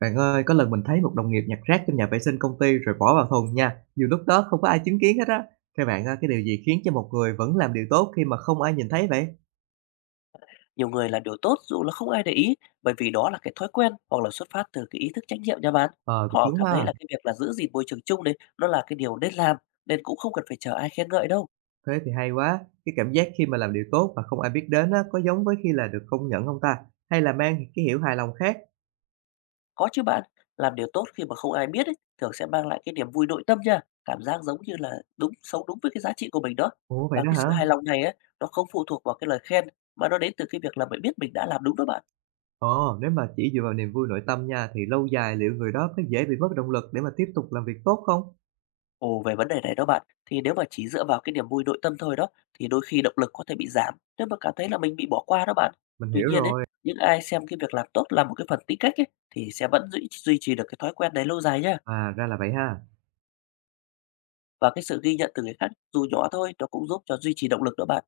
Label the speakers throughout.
Speaker 1: Bạn ơi, có lần mình thấy một đồng nghiệp nhặt rác trong nhà vệ sinh công ty rồi bỏ vào thùng nha. Dù lúc đó không có ai chứng kiến hết á. Theo bạn, á, cái điều gì khiến cho một người vẫn làm điều tốt khi mà không ai nhìn thấy vậy?
Speaker 2: Nhiều người làm điều tốt dù là không ai để ý, bởi vì đó là cái thói quen hoặc là xuất phát từ cái ý thức trách nhiệm nha bạn.
Speaker 1: Ờ, cũng
Speaker 2: Họ
Speaker 1: đúng
Speaker 2: cảm
Speaker 1: ha.
Speaker 2: thấy là cái việc là giữ gìn môi trường chung đấy, nó là cái điều nên làm, nên cũng không cần phải chờ ai khen ngợi đâu.
Speaker 1: Thế thì hay quá. Cái cảm giác khi mà làm điều tốt mà không ai biết đến á, có giống với khi là được công nhận không ta? Hay là mang cái hiểu hài lòng khác?
Speaker 2: Có chứ bạn, làm điều tốt khi mà không ai biết ấy, thường sẽ mang lại cái niềm vui nội tâm nha, cảm giác giống như là đúng sống đúng với cái giá trị của mình đó.
Speaker 1: Ủa vậy
Speaker 2: Và
Speaker 1: đó
Speaker 2: cái
Speaker 1: hả?
Speaker 2: sự hài lòng này ấy, nó không phụ thuộc vào cái lời khen mà nó đến từ cái việc là mình biết mình đã làm đúng đó bạn.
Speaker 1: Ồ, nếu mà chỉ dựa vào niềm vui nội tâm nha, thì lâu dài liệu người đó có dễ bị mất động lực để mà tiếp tục làm việc tốt không?
Speaker 2: Ồ, về vấn đề này đó bạn, thì nếu mà chỉ dựa vào cái niềm vui nội tâm thôi đó, thì đôi khi động lực có thể bị giảm nếu mà cảm thấy là mình bị bỏ qua đó bạn.
Speaker 1: Mình
Speaker 2: Tuy
Speaker 1: hiểu
Speaker 2: nhiên ấy,
Speaker 1: rồi.
Speaker 2: những ai xem cái việc làm tốt là một cái phần tính cách ấy, thì sẽ vẫn duy trì được cái thói quen này lâu dài nhá.
Speaker 1: À, ra là vậy ha.
Speaker 2: Và cái sự ghi nhận từ người khác dù nhỏ thôi, nó cũng giúp cho duy trì động lực đó bạn.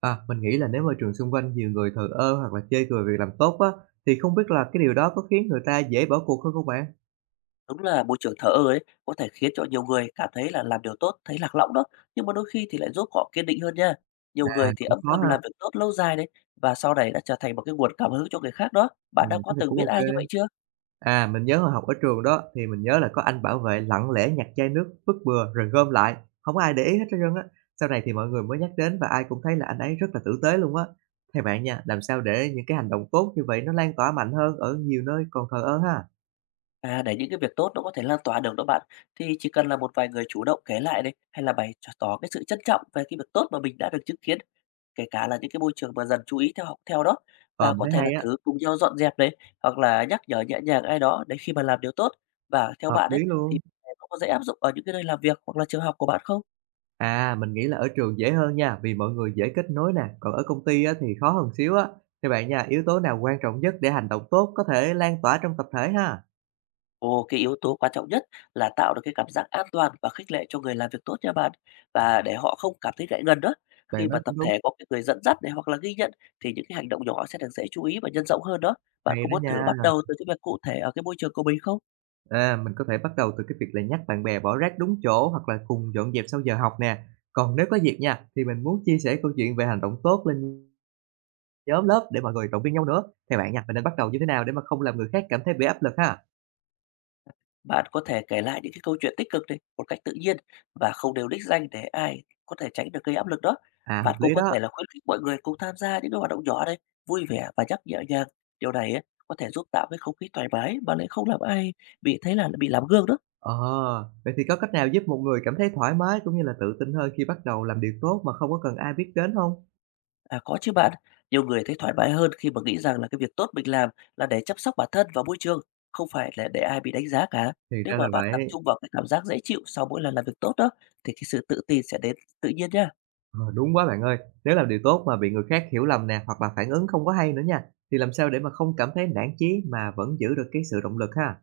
Speaker 1: À, mình nghĩ là nếu môi trường xung quanh nhiều người thờ ơ hoặc là chê cười việc làm tốt á, thì không biết là cái điều đó có khiến người ta dễ bỏ cuộc hơn không bạn?
Speaker 2: Đúng là môi trường thờ ơ ấy có thể khiến cho nhiều người cảm thấy là làm điều tốt thấy lạc lõng đó, nhưng mà đôi khi thì lại giúp họ kiên định hơn nha. Nhiều
Speaker 1: À,
Speaker 2: người thì
Speaker 1: cũng
Speaker 2: âm
Speaker 1: khó
Speaker 2: thầm
Speaker 1: ha.
Speaker 2: làm việc tốt lâu dài đấy, và sau này đã trở thành một cái nguồn cảm hứng cho người khác đó. Bạn đã có
Speaker 1: Thế thì
Speaker 2: từng
Speaker 1: cũng
Speaker 2: biết
Speaker 1: ok.
Speaker 2: ai như vậy chưa?
Speaker 1: À, mình nhớ hồi học ở trường đó, thì mình nhớ là có anh bảo vệ lặng lẽ nhặt chai nước vứt bừa rồi gom lại, không có ai để ý hết trơn á. Sau này thì mọi người mới nhắc đến và ai cũng thấy là anh ấy rất là tử tế luôn á. Theo bạn nha, làm sao để những cái hành động tốt như vậy nó lan tỏa mạnh hơn ở nhiều nơi còn thờ ơ ha?
Speaker 2: À, để những cái việc tốt nó có thể lan tỏa được đó bạn, thì chỉ cần là một vài người chủ động kể lại đấy, hay là bày tỏ tỏ cái sự trân trọng về cái việc tốt mà mình đã được chứng kiến, kể cả là những cái môi trường mà dần chú ý theo học theo đó.
Speaker 1: Ờ,
Speaker 2: Và
Speaker 1: mình
Speaker 2: có
Speaker 1: thấy
Speaker 2: thể là
Speaker 1: hay á,
Speaker 2: thử cùng nhau dọn dẹp đấy, hoặc là nhắc nhở nhẹ nhàng ai đó để khi mà làm điều tốt. Và theo
Speaker 1: hợp
Speaker 2: bạn ấy,
Speaker 1: lý
Speaker 2: thì
Speaker 1: luôn.
Speaker 2: nó có dễ áp dụng ở những cái nơi làm việc hoặc là trường học của bạn không?
Speaker 1: À, mình nghĩ là ở trường dễ hơn nha, vì mọi người dễ kết nối nè, còn ở công ty á, thì khó hơn xíu á. Theo bạn nha, yếu tố nào quan trọng nhất để hành động tốt có thể lan tỏa trong tập thể ha?
Speaker 2: Ồ, cái yếu tố quan trọng nhất là tạo được cái cảm giác an toàn và khích lệ cho người làm việc tốt nha bạn. Và để họ không cảm thấy ngại ngần đó.
Speaker 1: Bạn
Speaker 2: Khi
Speaker 1: nói
Speaker 2: mà tập
Speaker 1: cũng đúng,
Speaker 2: thể có cái người dẫn dắt này hoặc là ghi nhận, thì những cái hành động nhỏ sẽ được dễ chú ý và nhân rộng hơn đó. Bạn
Speaker 1: hay
Speaker 2: có
Speaker 1: đó
Speaker 2: muốn thử
Speaker 1: nha.
Speaker 2: bắt đầu từ cái việc cụ thể ở cái môi trường của mình không?
Speaker 1: À, mình có thể bắt đầu từ cái việc là nhắc bạn bè bỏ rác đúng chỗ hoặc là cùng dọn dẹp sau giờ học nè. Còn nếu có việc nha, thì mình muốn chia sẻ câu chuyện về hành động tốt lên nhóm lớp để mọi người động viên nhau nữa. Theo bạn nha, mình nên bắt đầu như thế nào để mà không làm người khác cảm thấy bị áp lực ha?
Speaker 2: Bạn có thể kể lại những cái câu chuyện tích cực này một cách tự nhiên và không đều đích danh, để ai có thể tránh được gây áp lực đó.
Speaker 1: À, hợp
Speaker 2: Bạn cũng
Speaker 1: lý
Speaker 2: có
Speaker 1: đó.
Speaker 2: thể là khuyến khích mọi người cùng tham gia những cái hoạt động nhỏ này, vui vẻ và nhắc nhẹ nhàng. Điều này ấy, có thể giúp tạo cái không khí thoải mái mà lại không làm ai bị thấy là bị làm gương đó.
Speaker 1: Ờ, vậy thì có cách nào giúp một người cảm thấy thoải mái cũng như là tự tin hơn khi bắt đầu làm điều tốt mà không có cần ai biết đến không?
Speaker 2: À, có chứ bạn, nhiều người thấy thoải mái hơn khi mà nghĩ rằng là cái việc tốt mình làm là để chăm sóc bản thân và môi trường, không phải là để ai bị đánh giá cả.
Speaker 1: Thì
Speaker 2: Nếu
Speaker 1: ra là
Speaker 2: mà bạn tập
Speaker 1: vậy.
Speaker 2: trung vào cái cảm giác dễ chịu sau mỗi lần làm việc tốt đó, thì cái sự tự tin sẽ đến tự nhiên nhá.
Speaker 1: Ờ, đúng quá bạn ơi. Nếu làm điều tốt mà bị người khác hiểu lầm nè, hoặc là phản ứng không có hay nữa nha, thì làm sao để mà không cảm thấy nản chí mà vẫn giữ được cái sự động lực ha?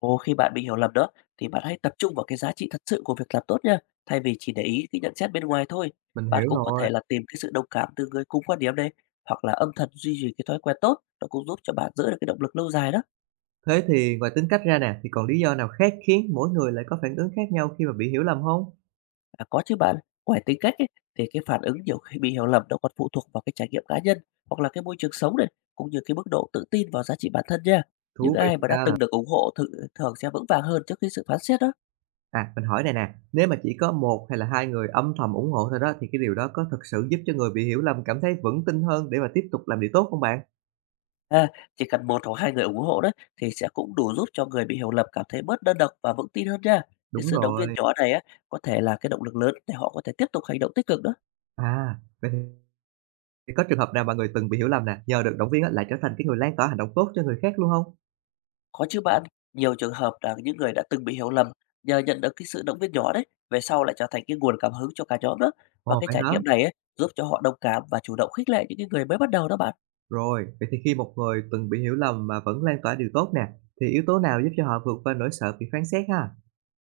Speaker 2: Ồ, khi bạn bị hiểu lầm đó, thì bạn hãy tập trung vào cái giá trị thật sự của việc làm tốt nha, thay vì chỉ để ý cái nhận xét bên ngoài thôi.
Speaker 1: Mình
Speaker 2: Bạn
Speaker 1: hiểu
Speaker 2: cũng có
Speaker 1: rồi.
Speaker 2: thể là tìm cái sự đồng cảm từ người cùng quan điểm này, hoặc là âm thầm duy trì cái thói quen tốt, nó cũng giúp cho bạn giữ được cái động lực lâu dài đó.
Speaker 1: Thế thì ngoài tính cách ra nè, thì còn lý do nào khác khiến mỗi người lại có phản ứng khác nhau khi mà bị hiểu lầm không?
Speaker 2: À, có chứ bạn, ngoài tính cách ấy, thì cái phản ứng nhiều khi bị hiểu lầm nó còn phụ thuộc vào cái trải nghiệm cá nhân hoặc là cái môi trường sống này, cũng như cái mức độ tự tin vào giá trị bản thân nha. Những
Speaker 1: Thú vị
Speaker 2: ai
Speaker 1: thiệt
Speaker 2: mà đã
Speaker 1: ha.
Speaker 2: từng được ủng hộ thử, thường sẽ vững vàng hơn trước cái sự phán xét đó.
Speaker 1: À, mình hỏi này nè, nếu mà chỉ có một hay là hai người âm thầm ủng hộ thôi đó thì cái điều đó có thực sự giúp cho người bị hiểu lầm cảm thấy vững tin hơn để mà tiếp tục làm điều tốt không bạn?
Speaker 2: À, chỉ cần một hoặc 2 người ủng hộ đó, thì sẽ cũng đủ giúp cho người bị hiểu lầm cảm thấy bớt đơn độc và vững tin hơn nha. Cái
Speaker 1: Đúng
Speaker 2: sự động viên
Speaker 1: rồi.
Speaker 2: nhỏ này á, có thể là cái động lực lớn để họ có thể tiếp tục hành động tích cực đó.
Speaker 1: À, vậy thì có trường hợp nào mà người từng bị hiểu lầm nè, nhờ được động viên á, lại trở thành cái người lan tỏa hành động tốt cho người khác luôn không?
Speaker 2: Có chứ bạn, nhiều trường hợp là những người đã từng bị hiểu lầm, nhờ nhận được cái sự động viên nhỏ đấy, về sau lại trở thành cái nguồn cảm hứng cho cả nhóm đó. Và
Speaker 1: Ồ,
Speaker 2: cái
Speaker 1: vậy
Speaker 2: trải
Speaker 1: hả?
Speaker 2: nghiệm này ấy, giúp cho họ đồng cảm và chủ động khích lệ những cái người mới bắt đầu đó bạn.
Speaker 1: Rồi, vậy thì khi một người từng bị hiểu lầm mà vẫn lan tỏa điều tốt nè, thì yếu tố nào giúp cho họ vượt qua nỗi sợ bị phán xét ha?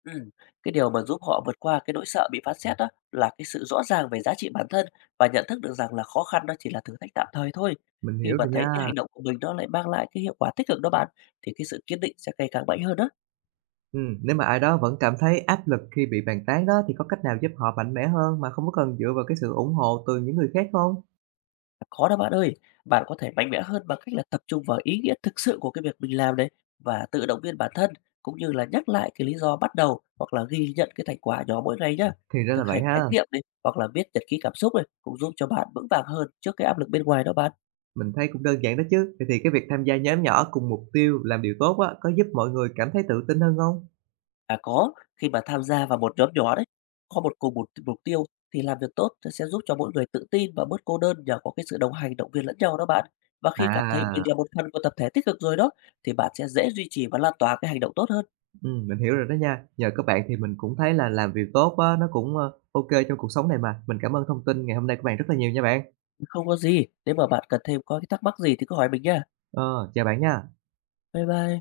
Speaker 2: Ừm, cái điều mà giúp họ vượt qua cái nỗi sợ bị phán xét đó là cái sự rõ ràng về giá trị bản thân và nhận thức được rằng là khó khăn đó chỉ là thử thách tạm thời thôi.
Speaker 1: Mình
Speaker 2: Khi
Speaker 1: hiểu
Speaker 2: mà
Speaker 1: rồi
Speaker 2: thấy cái
Speaker 1: nha.
Speaker 2: hành động của mình nó lại mang lại cái hiệu quả tích cực đó bạn, thì cái sự kiên định sẽ ngày càng mạnh hơn đó.
Speaker 1: Nếu mà ai đó vẫn cảm thấy áp lực khi bị bàn tán đó, thì có cách nào giúp họ mạnh mẽ hơn mà không có cần dựa vào cái sự ủng hộ từ những người khác không?
Speaker 2: Có đó bạn ơi, bạn có thể mạnh mẽ hơn bằng cách là tập trung vào ý nghĩa thực sự của cái việc mình làm đấy, và tự động viên bản thân, cũng như là nhắc lại cái lý do bắt đầu hoặc là ghi nhận cái thành quả nhỏ mỗi ngày nhá.
Speaker 1: Thì ra là
Speaker 2: Thực
Speaker 1: vậy
Speaker 2: hành chánh
Speaker 1: ha,
Speaker 2: niệm này hoặc là viết nhật ký cảm xúc này cũng giúp cho bạn vững vàng hơn trước cái áp lực bên ngoài đó bạn.
Speaker 1: mình thấy cũng đơn giản đó chứ. Vậy thì cái việc tham gia nhóm nhỏ cùng mục tiêu làm điều tốt á, có giúp mọi người cảm thấy tự tin hơn không?
Speaker 2: À, có, khi mà tham gia vào một nhóm nhỏ đấy, có một cùng một mục tiêu, thì làm việc tốt sẽ giúp cho mỗi người tự tin và bớt cô đơn nhờ có cái sự đồng hành, động viên lẫn nhau đó bạn. Và khi cảm thấy mình
Speaker 1: À,
Speaker 2: là một phần của tập thể tích cực rồi đó, thì bạn sẽ dễ duy trì và lan tỏa cái hành động tốt hơn.
Speaker 1: mình hiểu rồi đó nha. Nhờ các bạn thì mình cũng thấy là làm việc tốt á, nó cũng, ô trong cuộc sống này mà. Mình cảm ơn thông tin ngày hôm nay của bạn rất là nhiều nha bạn.
Speaker 2: Không có gì, nếu mà bạn cần thêm có cái thắc mắc gì thì cứ hỏi mình nha.
Speaker 1: Ờ, chào bạn nha.
Speaker 2: Bye bye.